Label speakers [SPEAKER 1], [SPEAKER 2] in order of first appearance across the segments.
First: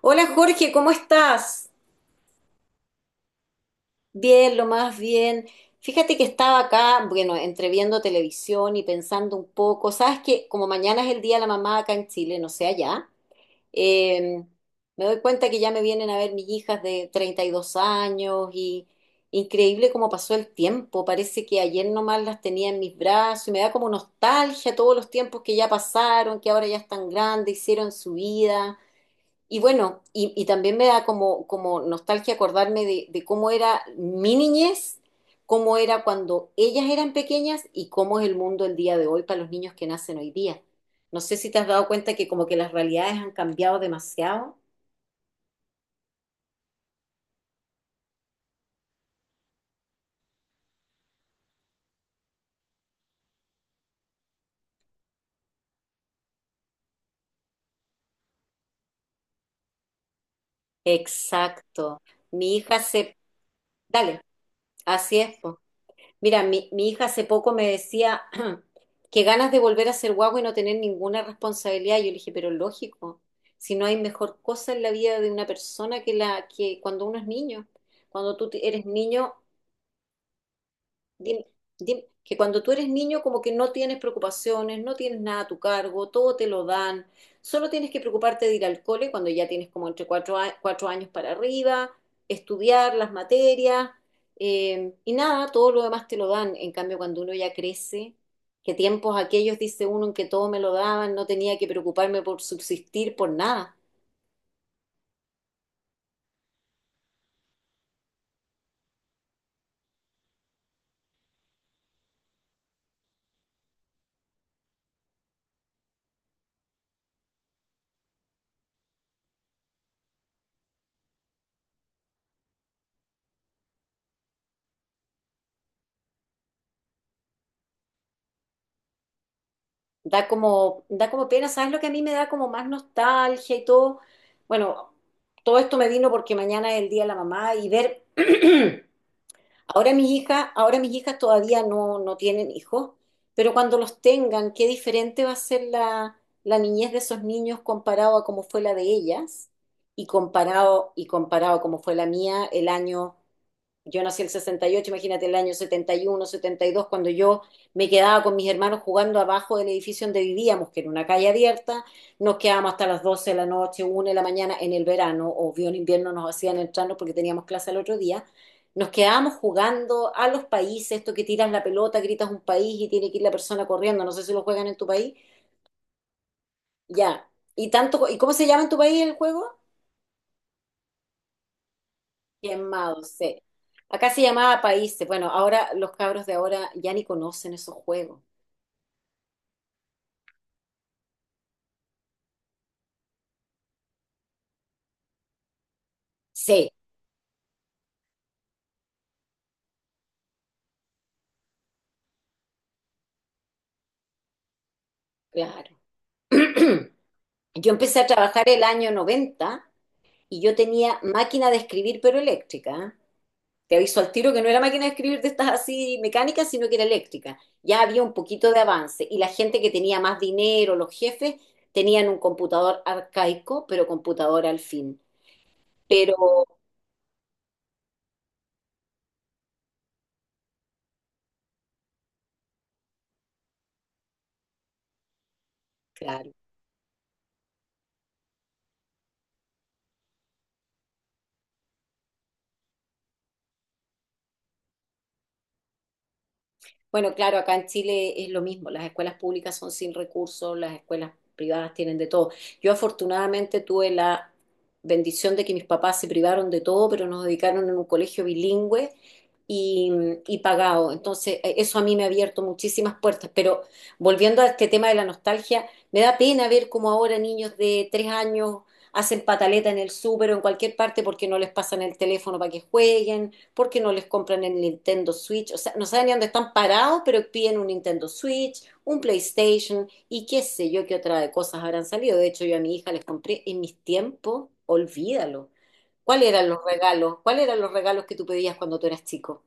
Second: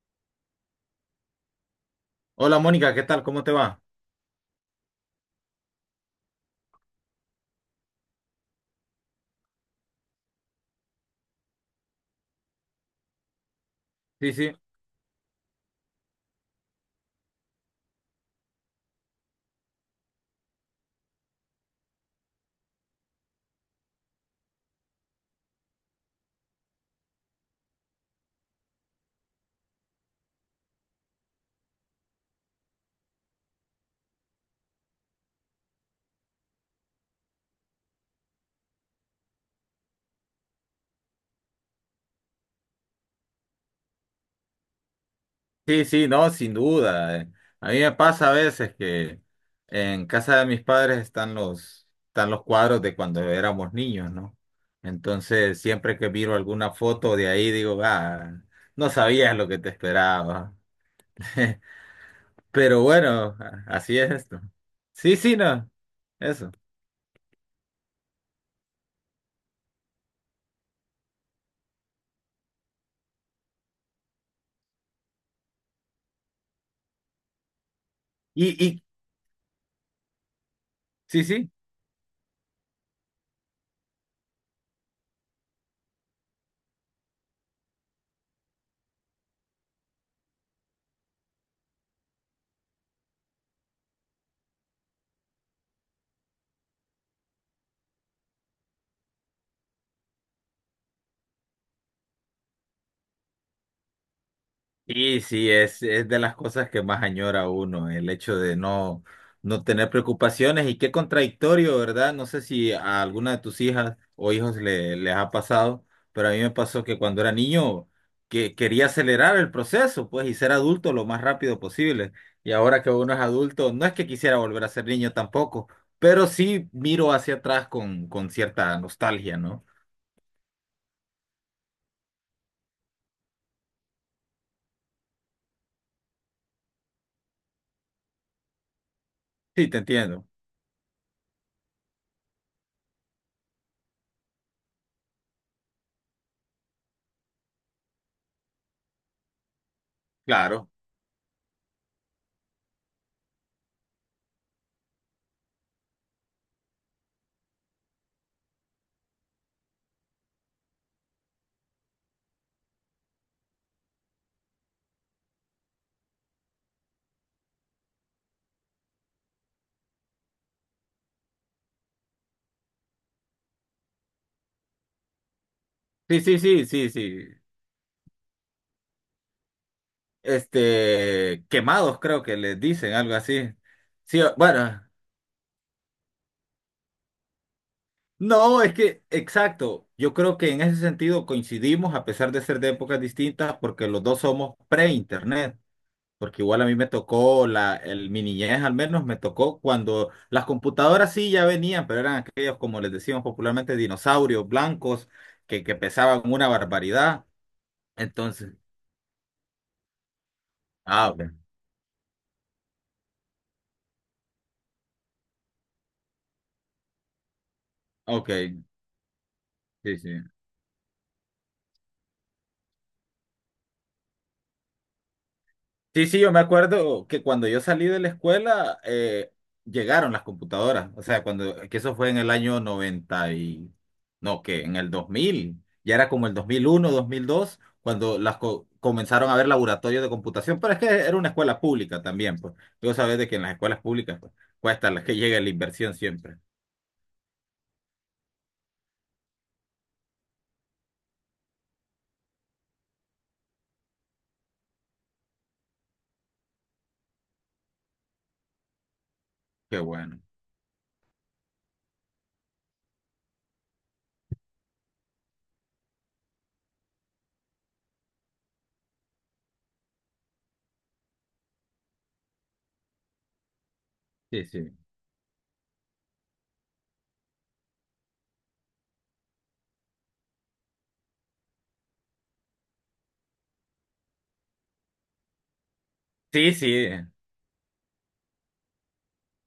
[SPEAKER 1] Hola Jorge, ¿cómo estás?
[SPEAKER 2] Hola Mónica, ¿qué tal? ¿Cómo te va?
[SPEAKER 1] Bien, lo más bien. Fíjate que estaba acá, bueno, entre viendo televisión y pensando un poco. Sabes que como mañana es el Día de la Mamá acá en Chile, no sé allá,
[SPEAKER 2] Sí,
[SPEAKER 1] eh,
[SPEAKER 2] sí,
[SPEAKER 1] me doy cuenta que ya me vienen a ver mis hijas de 32 años y increíble cómo pasó el tiempo. Parece que ayer nomás las tenía en mis brazos y me da como nostalgia todos los tiempos que ya pasaron, que ahora ya están grandes, hicieron su vida. Y bueno, y también me da como nostalgia acordarme de cómo era mi niñez, cómo era cuando ellas eran pequeñas y cómo es el mundo el día de hoy para los niños que nacen hoy día. No sé si te has dado cuenta que como que las realidades han cambiado demasiado.
[SPEAKER 2] sí, sí, no, sin duda. A mí me pasa a veces que en casa de mis padres están los cuadros de cuando éramos niños, ¿no? Entonces, siempre que miro alguna foto de ahí, digo, ah, no sabías lo que te esperaba.
[SPEAKER 1] Exacto. Mi hija
[SPEAKER 2] Pero
[SPEAKER 1] se...
[SPEAKER 2] bueno, así es
[SPEAKER 1] Dale,
[SPEAKER 2] esto. Sí,
[SPEAKER 1] así
[SPEAKER 2] sí,
[SPEAKER 1] es, po.
[SPEAKER 2] no,
[SPEAKER 1] Mira,
[SPEAKER 2] eso.
[SPEAKER 1] mi hija hace poco me decía que ganas de volver a ser guagua y no tener ninguna responsabilidad. Yo le dije, pero lógico, si no hay mejor cosa en la vida de una persona que la que cuando uno es niño. Cuando
[SPEAKER 2] Y,
[SPEAKER 1] tú
[SPEAKER 2] y,
[SPEAKER 1] eres niño,
[SPEAKER 2] sí,
[SPEAKER 1] Dim-
[SPEAKER 2] sí.
[SPEAKER 1] que cuando tú eres niño como que no tienes preocupaciones, no tienes nada a tu cargo, todo te lo dan, solo tienes que preocuparte de ir al cole cuando ya tienes como entre 4 años para arriba, estudiar las materias y nada, todo lo demás te lo dan. En cambio, cuando uno ya crece, que tiempos aquellos, dice uno, en que todo me lo daban, no tenía que preocuparme por subsistir, por nada.
[SPEAKER 2] Sí, sí, es de las cosas que más añora uno, el hecho de no tener preocupaciones y qué contradictorio, ¿verdad? No sé si a alguna de tus hijas o hijos les ha pasado, pero a mí me pasó que cuando era niño que quería acelerar el proceso, pues, y ser adulto lo más rápido posible. Y ahora que uno es adulto, no es que quisiera volver a ser niño tampoco, pero sí miro hacia atrás con cierta nostalgia, ¿no?
[SPEAKER 1] Da como pena, ¿sabes lo que a mí me da como más nostalgia y todo? Bueno, todo esto me vino porque mañana es el Día de la Mamá y ver,
[SPEAKER 2] Sí, te
[SPEAKER 1] ahora mis
[SPEAKER 2] entiendo.
[SPEAKER 1] hijas, ahora mis hijas todavía no tienen hijos, pero cuando los tengan, qué diferente va a ser la niñez de esos niños comparado a cómo fue la de ellas y
[SPEAKER 2] Claro.
[SPEAKER 1] comparado a cómo fue la mía el año yo nací en el 68, imagínate el año 71, 72, cuando yo me quedaba con mis hermanos jugando abajo del edificio donde vivíamos, que era una calle abierta, nos quedábamos hasta las 12 de la noche, 1 de la mañana en el verano, obvio en invierno nos hacían entrarnos porque teníamos clase al otro día, nos quedábamos jugando a los países, esto que tiras la pelota, gritas un país y tiene que ir la persona corriendo, no sé si lo juegan en tu país,
[SPEAKER 2] Sí, sí, sí, sí, sí.
[SPEAKER 1] ya. ¿Y cómo se llama en tu país el juego?
[SPEAKER 2] Este, quemados, creo que les dicen
[SPEAKER 1] Quemado,
[SPEAKER 2] algo
[SPEAKER 1] sí.
[SPEAKER 2] así.
[SPEAKER 1] Acá
[SPEAKER 2] Sí,
[SPEAKER 1] se llamaba
[SPEAKER 2] bueno,
[SPEAKER 1] países. Bueno, ahora los cabros de ahora ya ni conocen esos juegos.
[SPEAKER 2] no, es que, exacto, yo creo que en ese sentido coincidimos a pesar de ser de épocas distintas porque los dos somos pre-internet, porque igual a
[SPEAKER 1] Sí,
[SPEAKER 2] mí me tocó, mi niñez al menos me tocó cuando las computadoras sí ya venían, pero eran aquellos, como les decíamos popularmente, dinosaurios blancos que
[SPEAKER 1] claro.
[SPEAKER 2] pesaban una barbaridad.
[SPEAKER 1] Yo empecé a trabajar
[SPEAKER 2] Entonces,
[SPEAKER 1] el año 90 y yo tenía
[SPEAKER 2] ah, ok,
[SPEAKER 1] máquina de escribir, pero eléctrica. ¿Eh? Te aviso al tiro que no era máquina de escribir de estas así mecánicas, sino que era eléctrica. Ya había un
[SPEAKER 2] ok,
[SPEAKER 1] poquito de avance y la gente que
[SPEAKER 2] sí,
[SPEAKER 1] tenía
[SPEAKER 2] sí.
[SPEAKER 1] más dinero, los jefes, tenían un computador arcaico, pero computador al fin.
[SPEAKER 2] Sí,
[SPEAKER 1] Pero,
[SPEAKER 2] sí, yo me acuerdo que cuando yo salí de la escuela llegaron las computadoras, o sea, cuando que eso fue en el año 90 y no, que en el 2000 ya era como
[SPEAKER 1] claro.
[SPEAKER 2] el dos dos mil uno dos mil dos cuando las comenzaron a haber laboratorios de computación, pero es que era una escuela pública también, pues. Tú sabes de que en las escuelas públicas pues, cuesta la que llegue la inversión siempre.
[SPEAKER 1] Bueno, claro, acá en Chile es lo mismo, las escuelas públicas son sin recursos, las escuelas privadas tienen de todo. Yo afortunadamente tuve la bendición de que mis papás se privaron de todo, pero nos dedicaron en un colegio bilingüe
[SPEAKER 2] Qué
[SPEAKER 1] y,
[SPEAKER 2] bueno.
[SPEAKER 1] y pagado. Entonces, eso a mí me ha abierto muchísimas puertas. Pero volviendo a este tema de la nostalgia, me da pena ver cómo ahora niños de 3 años hacen pataleta en el súper o en cualquier parte porque no les pasan el teléfono para que jueguen porque no les compran
[SPEAKER 2] Sí,
[SPEAKER 1] el
[SPEAKER 2] sí.
[SPEAKER 1] Nintendo Switch, o sea, no saben ni dónde están parados, pero piden un Nintendo Switch, un PlayStation y qué sé yo qué otra de cosas habrán salido. De hecho, yo a mi hija les compré en mis tiempos, olvídalo. ¿Cuáles eran
[SPEAKER 2] Sí,
[SPEAKER 1] los
[SPEAKER 2] sí.
[SPEAKER 1] regalos? ¿Cuáles eran los regalos que tú pedías cuando tú eras chico?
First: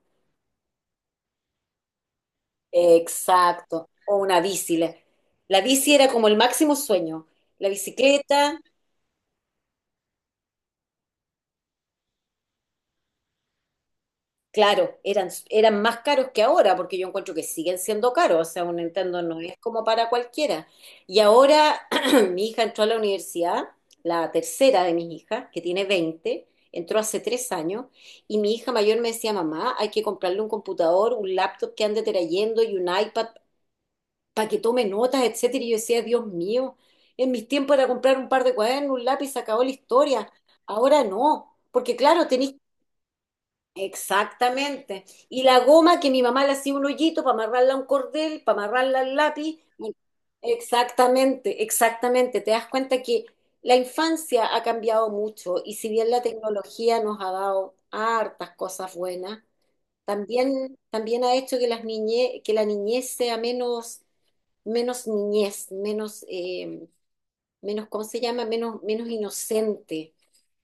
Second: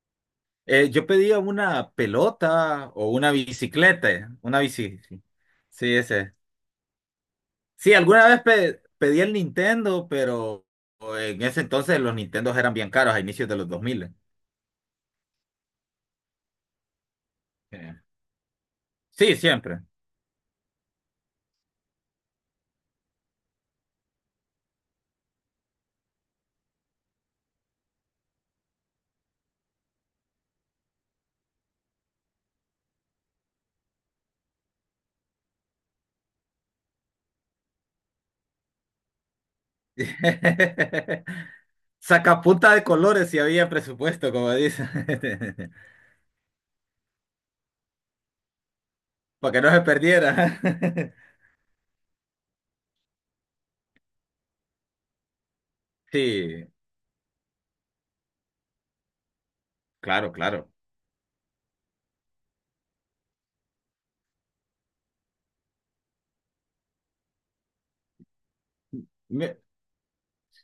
[SPEAKER 2] Yo pedía una pelota o una
[SPEAKER 1] Exacto, o
[SPEAKER 2] bicicleta,
[SPEAKER 1] una
[SPEAKER 2] una
[SPEAKER 1] bici. La,
[SPEAKER 2] bici. Sí,
[SPEAKER 1] la bici
[SPEAKER 2] sí,
[SPEAKER 1] era como
[SPEAKER 2] ese.
[SPEAKER 1] el máximo sueño. La
[SPEAKER 2] Sí, alguna vez
[SPEAKER 1] bicicleta.
[SPEAKER 2] pedí el Nintendo, pero en ese entonces los Nintendos eran bien caros a inicios de los 2000.
[SPEAKER 1] Claro, eran más caros que ahora, porque yo encuentro que siguen
[SPEAKER 2] Eh,
[SPEAKER 1] siendo caros, o sea, un Nintendo
[SPEAKER 2] Sí,
[SPEAKER 1] no es
[SPEAKER 2] siempre.
[SPEAKER 1] como para cualquiera. Y ahora mi hija entró a la universidad, la tercera de mis hijas, que tiene 20, entró hace 3 años, y mi hija mayor me decía, mamá, hay que comprarle un computador, un laptop que ande trayendo y un iPad para que tome notas, etcétera. Y yo decía, Dios mío, en mis tiempos era comprar un par de cuadernos, un lápiz, se acabó la historia. Ahora no, porque claro, tenéis.
[SPEAKER 2] Sacapunta de colores si había presupuesto, como dicen,
[SPEAKER 1] Exactamente. Y la goma que mi mamá le hacía un hoyito para amarrarla a un cordel, para amarrarla al
[SPEAKER 2] para que
[SPEAKER 1] lápiz.
[SPEAKER 2] no se perdiera.
[SPEAKER 1] Exactamente, exactamente. Te das cuenta que la infancia ha cambiado mucho y si bien la
[SPEAKER 2] Sí,
[SPEAKER 1] tecnología nos ha dado hartas cosas buenas,
[SPEAKER 2] claro, claro.
[SPEAKER 1] también, también ha hecho que que la niñez sea menos, menos niñez, menos, menos, ¿cómo se llama? Menos, menos inocente.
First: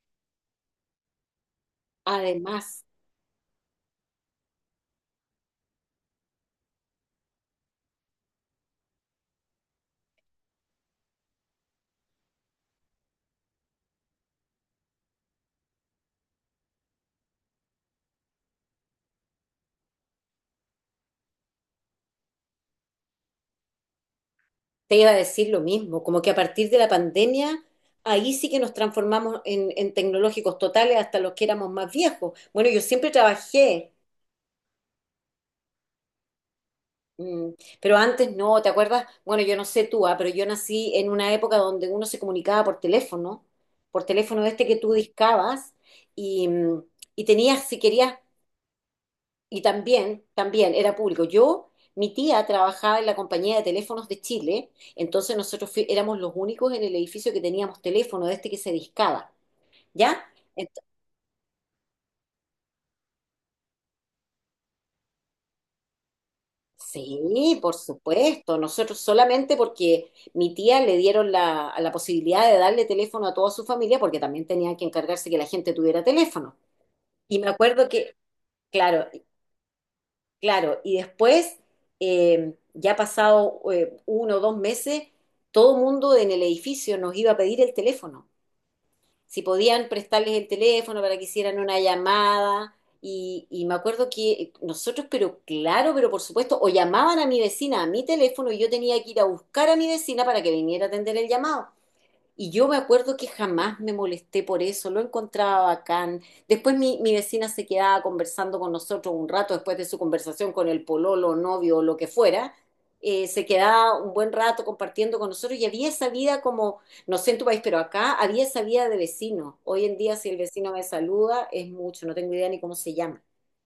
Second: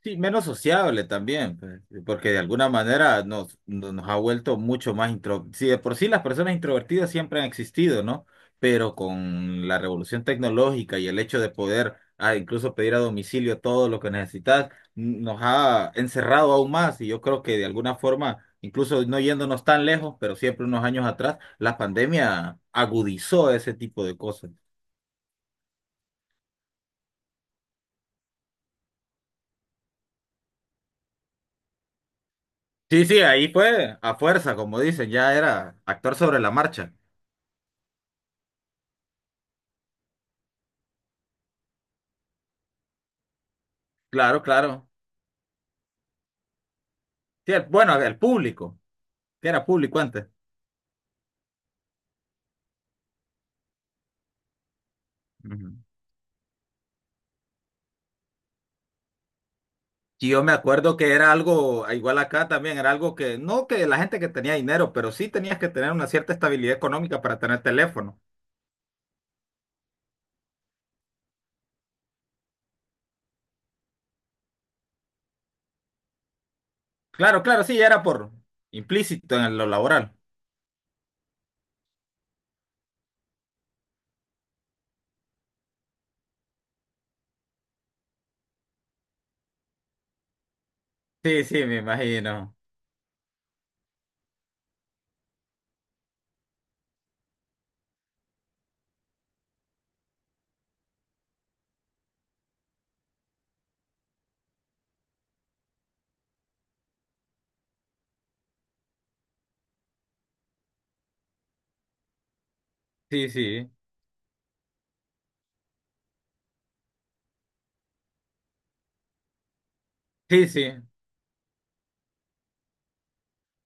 [SPEAKER 2] Sí, menos sociable también, pues, porque de alguna
[SPEAKER 1] Además.
[SPEAKER 2] manera nos, no- nos ha vuelto mucho más intro. Sí, de por sí las personas introvertidas siempre han existido, ¿no? Pero con la revolución tecnológica y el hecho de poder incluso pedir a domicilio todo lo que necesitas, nos ha encerrado aún más. Y yo creo que de alguna forma, incluso no yéndonos tan lejos, pero siempre unos años atrás, la pandemia agudizó ese tipo de cosas.
[SPEAKER 1] Te iba a decir lo mismo, como que a partir de la pandemia, ahí sí que nos transformamos en tecnológicos totales hasta los que éramos más viejos. Bueno, yo
[SPEAKER 2] Sí,
[SPEAKER 1] siempre
[SPEAKER 2] sí, ahí
[SPEAKER 1] trabajé,
[SPEAKER 2] fue a fuerza, como dicen, ya era actor sobre la marcha.
[SPEAKER 1] mm, pero antes no, ¿te acuerdas? Bueno, yo no sé tú, ah, pero yo nací en una época donde uno se comunicaba por
[SPEAKER 2] Claro,
[SPEAKER 1] teléfono este que
[SPEAKER 2] claro.
[SPEAKER 1] tú discabas, y, mm, y
[SPEAKER 2] Sí,
[SPEAKER 1] tenías, si
[SPEAKER 2] bueno, el
[SPEAKER 1] querías.
[SPEAKER 2] público, que
[SPEAKER 1] Y
[SPEAKER 2] era público
[SPEAKER 1] también,
[SPEAKER 2] antes.
[SPEAKER 1] también era público. Mi tía trabajaba en la compañía de teléfonos de Chile, entonces nosotros
[SPEAKER 2] Ujú.
[SPEAKER 1] éramos los únicos en el edificio que teníamos teléfono de este que se discaba, ¿ya?
[SPEAKER 2] Y yo me
[SPEAKER 1] Ent-
[SPEAKER 2] acuerdo que era algo, ah, igual acá también, era algo que, no que la gente que tenía dinero, pero sí tenías que tener una cierta estabilidad económica para
[SPEAKER 1] sí,
[SPEAKER 2] tener
[SPEAKER 1] por
[SPEAKER 2] teléfono.
[SPEAKER 1] supuesto, nosotros solamente porque mi tía le dieron la posibilidad de darle teléfono a toda su familia, porque también tenían que encargarse que la gente tuviera teléfono. Y
[SPEAKER 2] Claro,
[SPEAKER 1] me
[SPEAKER 2] claro, sí,
[SPEAKER 1] acuerdo
[SPEAKER 2] era
[SPEAKER 1] que,
[SPEAKER 2] por
[SPEAKER 1] claro.
[SPEAKER 2] implícito en lo laboral.
[SPEAKER 1] Claro, y después, ya pasado 1 o 2 meses, todo el mundo en el edificio nos iba a pedir el teléfono, si podían prestarles el teléfono para que
[SPEAKER 2] Sí,
[SPEAKER 1] hicieran
[SPEAKER 2] sí, me
[SPEAKER 1] una
[SPEAKER 2] imagino.
[SPEAKER 1] llamada. Y me acuerdo que nosotros, pero claro, pero por supuesto, o llamaban a mi vecina a mi teléfono y yo tenía que ir a buscar a mi vecina para que viniera a atender el llamado. Y yo me acuerdo que jamás me molesté por eso, lo encontraba bacán. Después mi vecina se quedaba conversando con nosotros un rato después de su conversación con el pololo, novio o lo que fuera.
[SPEAKER 2] Sí,
[SPEAKER 1] Se
[SPEAKER 2] sí.
[SPEAKER 1] quedaba un buen rato compartiendo con nosotros y había esa vida como, no sé en tu país, pero acá había esa vida de vecino. Hoy en día si el
[SPEAKER 2] Sí,
[SPEAKER 1] vecino
[SPEAKER 2] sí.
[SPEAKER 1] me saluda es mucho, no tengo idea ni cómo se llama.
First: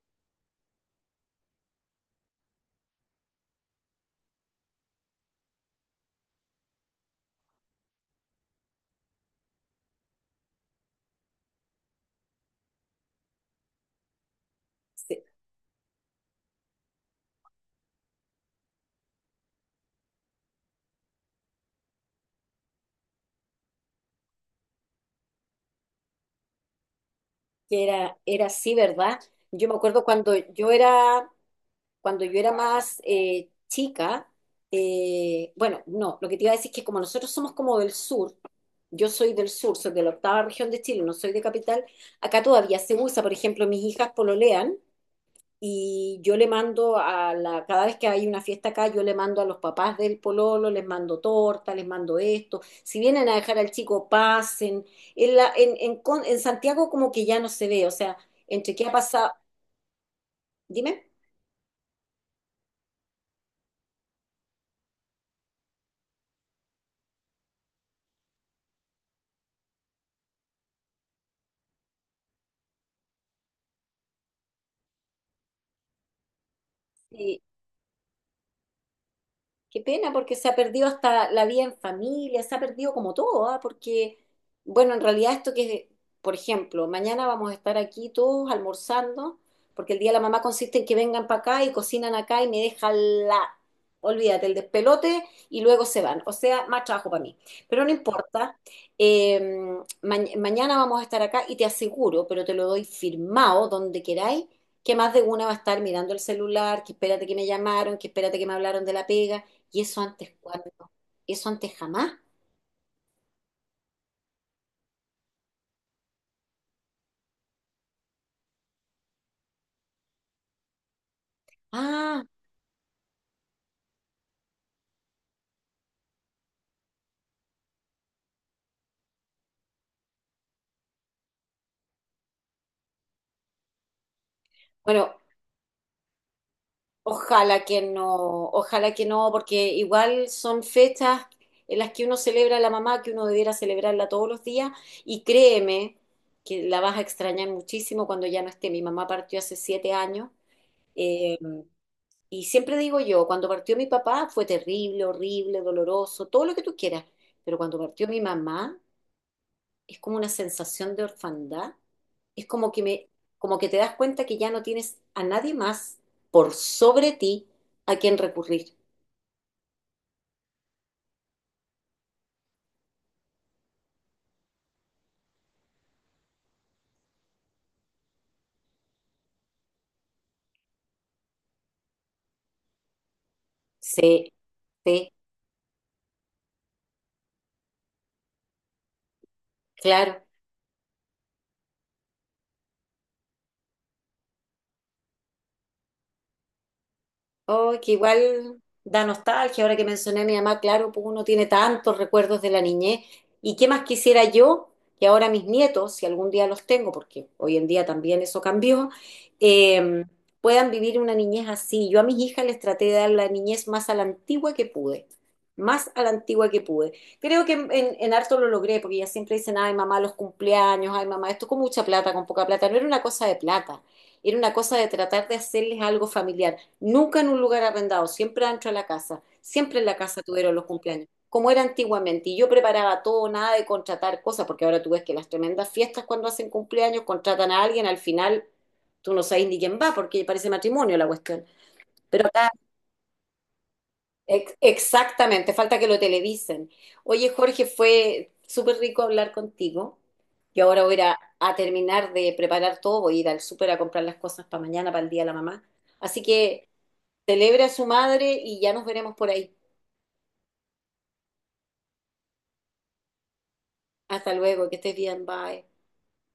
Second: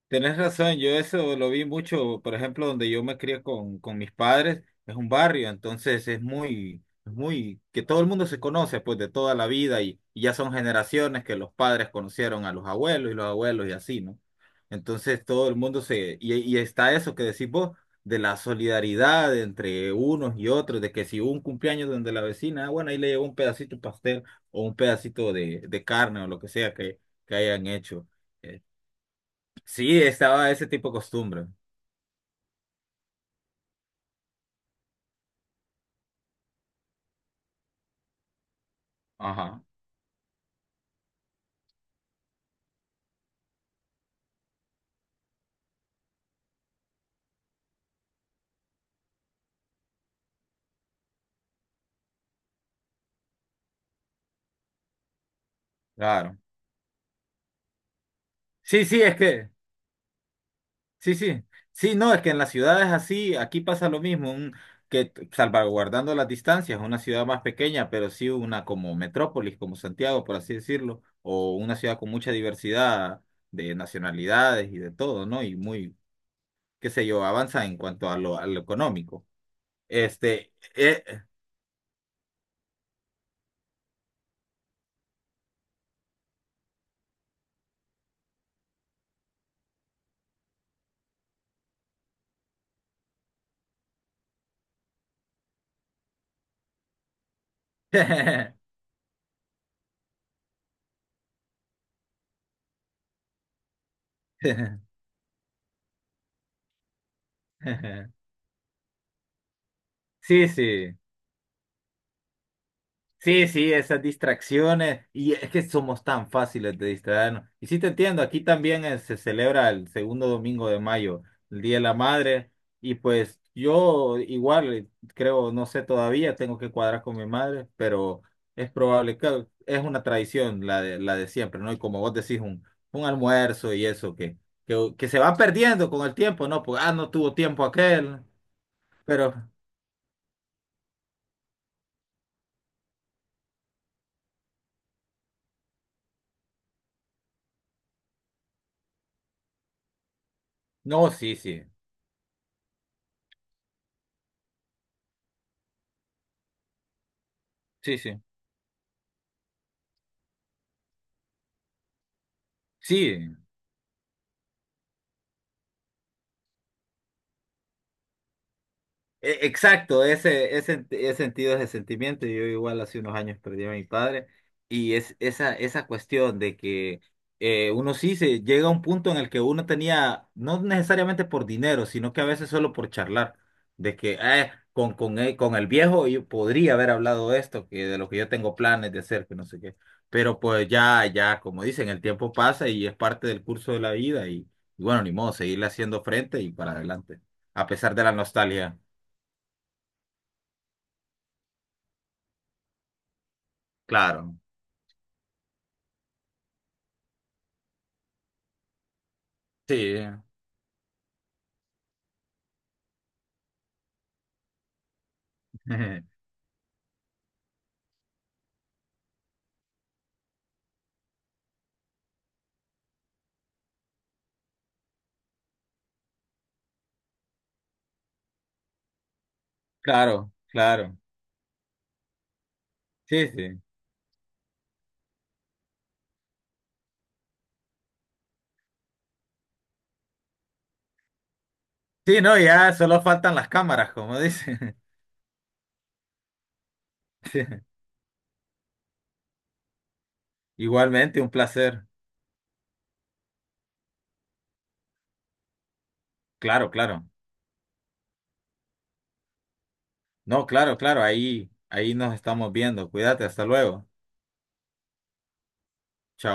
[SPEAKER 2] Tenés razón, yo eso lo vi mucho, por ejemplo, donde yo me crié con mis padres, es un barrio, entonces es muy, que todo el mundo se conoce pues de toda la vida y ya son generaciones que los padres conocieron a los abuelos y así, ¿no?
[SPEAKER 1] Se-
[SPEAKER 2] Entonces todo el mundo y está eso que decís vos, de la solidaridad entre unos y otros, de que si hubo un cumpleaños donde la vecina, ah, bueno, ahí le llevó un pedacito de pastel o un pedacito de carne o lo que sea que hayan
[SPEAKER 1] que
[SPEAKER 2] hecho.
[SPEAKER 1] Era así, ¿verdad? Yo me
[SPEAKER 2] Sí,
[SPEAKER 1] acuerdo cuando
[SPEAKER 2] estaba ese
[SPEAKER 1] yo
[SPEAKER 2] tipo de
[SPEAKER 1] era
[SPEAKER 2] costumbre.
[SPEAKER 1] cuando yo era más chica, bueno, no, lo que te iba a decir es que como nosotros somos como del sur, yo soy del
[SPEAKER 2] Ajá,
[SPEAKER 1] sur, soy de la octava región de Chile, no soy de capital, acá todavía se usa, por ejemplo, mis hijas pololean y yo le mando cada vez que hay una fiesta acá, yo le mando a los papás del pololo, les mando torta, les mando esto, si vienen a dejar al chico, pasen. En, la, en, con-
[SPEAKER 2] claro.
[SPEAKER 1] en Santiago como que ya no se ve, o sea, entre
[SPEAKER 2] Sí,
[SPEAKER 1] qué ha
[SPEAKER 2] sí, es
[SPEAKER 1] pasado,
[SPEAKER 2] que,
[SPEAKER 1] dime.
[SPEAKER 2] sí, sí, sí, no, es que en las ciudades así, aquí pasa lo mismo, salvaguardando las distancias, una ciudad más pequeña, pero sí una como metrópolis, como Santiago, por así decirlo, o una ciudad con mucha diversidad de nacionalidades y de todo, ¿no? Qué sé yo, avanza en cuanto a a lo económico.
[SPEAKER 1] Qué pena, porque se
[SPEAKER 2] Este,
[SPEAKER 1] ha perdido
[SPEAKER 2] eh,
[SPEAKER 1] hasta la vida en familia, se ha perdido como todo, ¿ah? Porque, bueno, en realidad esto que, por ejemplo, mañana vamos a estar aquí todos almorzando, porque el día de la mamá consiste en que vengan para acá y cocinan acá y me dejan la, olvídate, el despelote y luego se van. O sea, más trabajo para mí. Pero no importa, eh, mañana vamos a estar acá y te aseguro, pero te lo doy firmado donde queráis, que más de una va a estar mirando el celular, que espérate que me llamaron, que espérate que me hablaron de la pega. ¿Y eso antes
[SPEAKER 2] sí,
[SPEAKER 1] cuándo?
[SPEAKER 2] sí.
[SPEAKER 1] ¿Eso antes jamás?
[SPEAKER 2] Sí, sí, esas distracciones. Y es que somos tan fáciles de distraernos. Y sí te entiendo, aquí también se celebra el segundo domingo de mayo, el Día de la
[SPEAKER 1] Ah,
[SPEAKER 2] Madre. Y pues yo igual, creo, no sé todavía, tengo que cuadrar con mi madre, pero es probable que es una tradición la de siempre, ¿no? Y como vos decís, un almuerzo y eso que
[SPEAKER 1] bueno,
[SPEAKER 2] se va perdiendo con el tiempo, ¿no? Pues, ah, no tuvo tiempo aquel,
[SPEAKER 1] ojalá que no,
[SPEAKER 2] pero
[SPEAKER 1] porque igual son fechas en las que uno celebra a la mamá, que uno debiera celebrarla todos los días, y créeme que la vas a extrañar muchísimo cuando ya no esté. Mi mamá partió hace 7 años,
[SPEAKER 2] no, sí,
[SPEAKER 1] eh,
[SPEAKER 2] sí,
[SPEAKER 1] y siempre digo yo, cuando partió mi papá fue terrible, horrible, doloroso, todo lo que tú quieras, pero cuando
[SPEAKER 2] sí,
[SPEAKER 1] partió mi
[SPEAKER 2] sí,
[SPEAKER 1] mamá es como una sensación de orfandad. Es como que me,
[SPEAKER 2] sí.
[SPEAKER 1] como que te das cuenta que ya no tienes a nadie más por sobre ti a quien recurrir.
[SPEAKER 2] E- Exacto, ese sentido, ese sentimiento. Yo igual hace unos años perdí a mi padre y es esa cuestión de que uno sí se llega a un punto en el que uno tenía, no necesariamente por dinero, sino que a veces solo por charlar, de que
[SPEAKER 1] Sí, sí,
[SPEAKER 2] Él- con el viejo yo podría haber hablado esto, que de lo que yo tengo planes de hacer, que no sé qué.
[SPEAKER 1] claro.
[SPEAKER 2] Pero pues ya, como dicen, el tiempo pasa y es parte del curso de la vida y bueno, ni modo, seguirle haciendo frente y para adelante, a
[SPEAKER 1] Oh, que
[SPEAKER 2] pesar de la
[SPEAKER 1] igual
[SPEAKER 2] nostalgia.
[SPEAKER 1] da nostalgia, ahora que mencioné a mi mamá, claro, pues uno tiene tantos recuerdos de la niñez. ¿Y qué más quisiera
[SPEAKER 2] Claro,
[SPEAKER 1] yo que ahora mis nietos, si algún día los tengo, porque hoy en día también eso cambió,
[SPEAKER 2] sí,
[SPEAKER 1] eh, puedan vivir una niñez así? Yo a mis hijas les traté de dar la niñez más a la antigua que pude, más a la antigua que pude. Creo que en harto lo logré, porque ellas siempre dicen, ay mamá, los cumpleaños, ay mamá, esto con mucha plata, con poca plata. No era una cosa de plata, era una cosa de tratar de hacerles algo familiar. Nunca en un lugar arrendado, siempre adentro de la casa. Siempre en la casa
[SPEAKER 2] claro,
[SPEAKER 1] tuvieron los
[SPEAKER 2] claro.
[SPEAKER 1] cumpleaños, como era antiguamente. Y yo preparaba todo,
[SPEAKER 2] Sí,
[SPEAKER 1] nada
[SPEAKER 2] sí.
[SPEAKER 1] de contratar cosas, porque ahora tú ves que las tremendas fiestas cuando hacen cumpleaños contratan a alguien, al final tú no sabes ni quién va, porque parece matrimonio la cuestión.
[SPEAKER 2] Sí,
[SPEAKER 1] Pero
[SPEAKER 2] no,
[SPEAKER 1] acá,
[SPEAKER 2] ya solo faltan las cámaras, como dicen.
[SPEAKER 1] exactamente, falta que lo televisen. Oye,
[SPEAKER 2] Sí.
[SPEAKER 1] Jorge, fue súper rico hablar contigo. Yo ahora voy a, ir a
[SPEAKER 2] Igualmente, un
[SPEAKER 1] a
[SPEAKER 2] placer.
[SPEAKER 1] terminar de preparar todo, voy a ir al súper a comprar las cosas para mañana, para el Día de la Mamá. Así que
[SPEAKER 2] Claro, claro.
[SPEAKER 1] celebra a su madre y ya nos veremos por ahí.
[SPEAKER 2] No, claro, claro, ahí, ahí nos estamos viendo. Cuídate, hasta luego.
[SPEAKER 1] Hasta luego, que estés bien, bye.
[SPEAKER 2] Chao.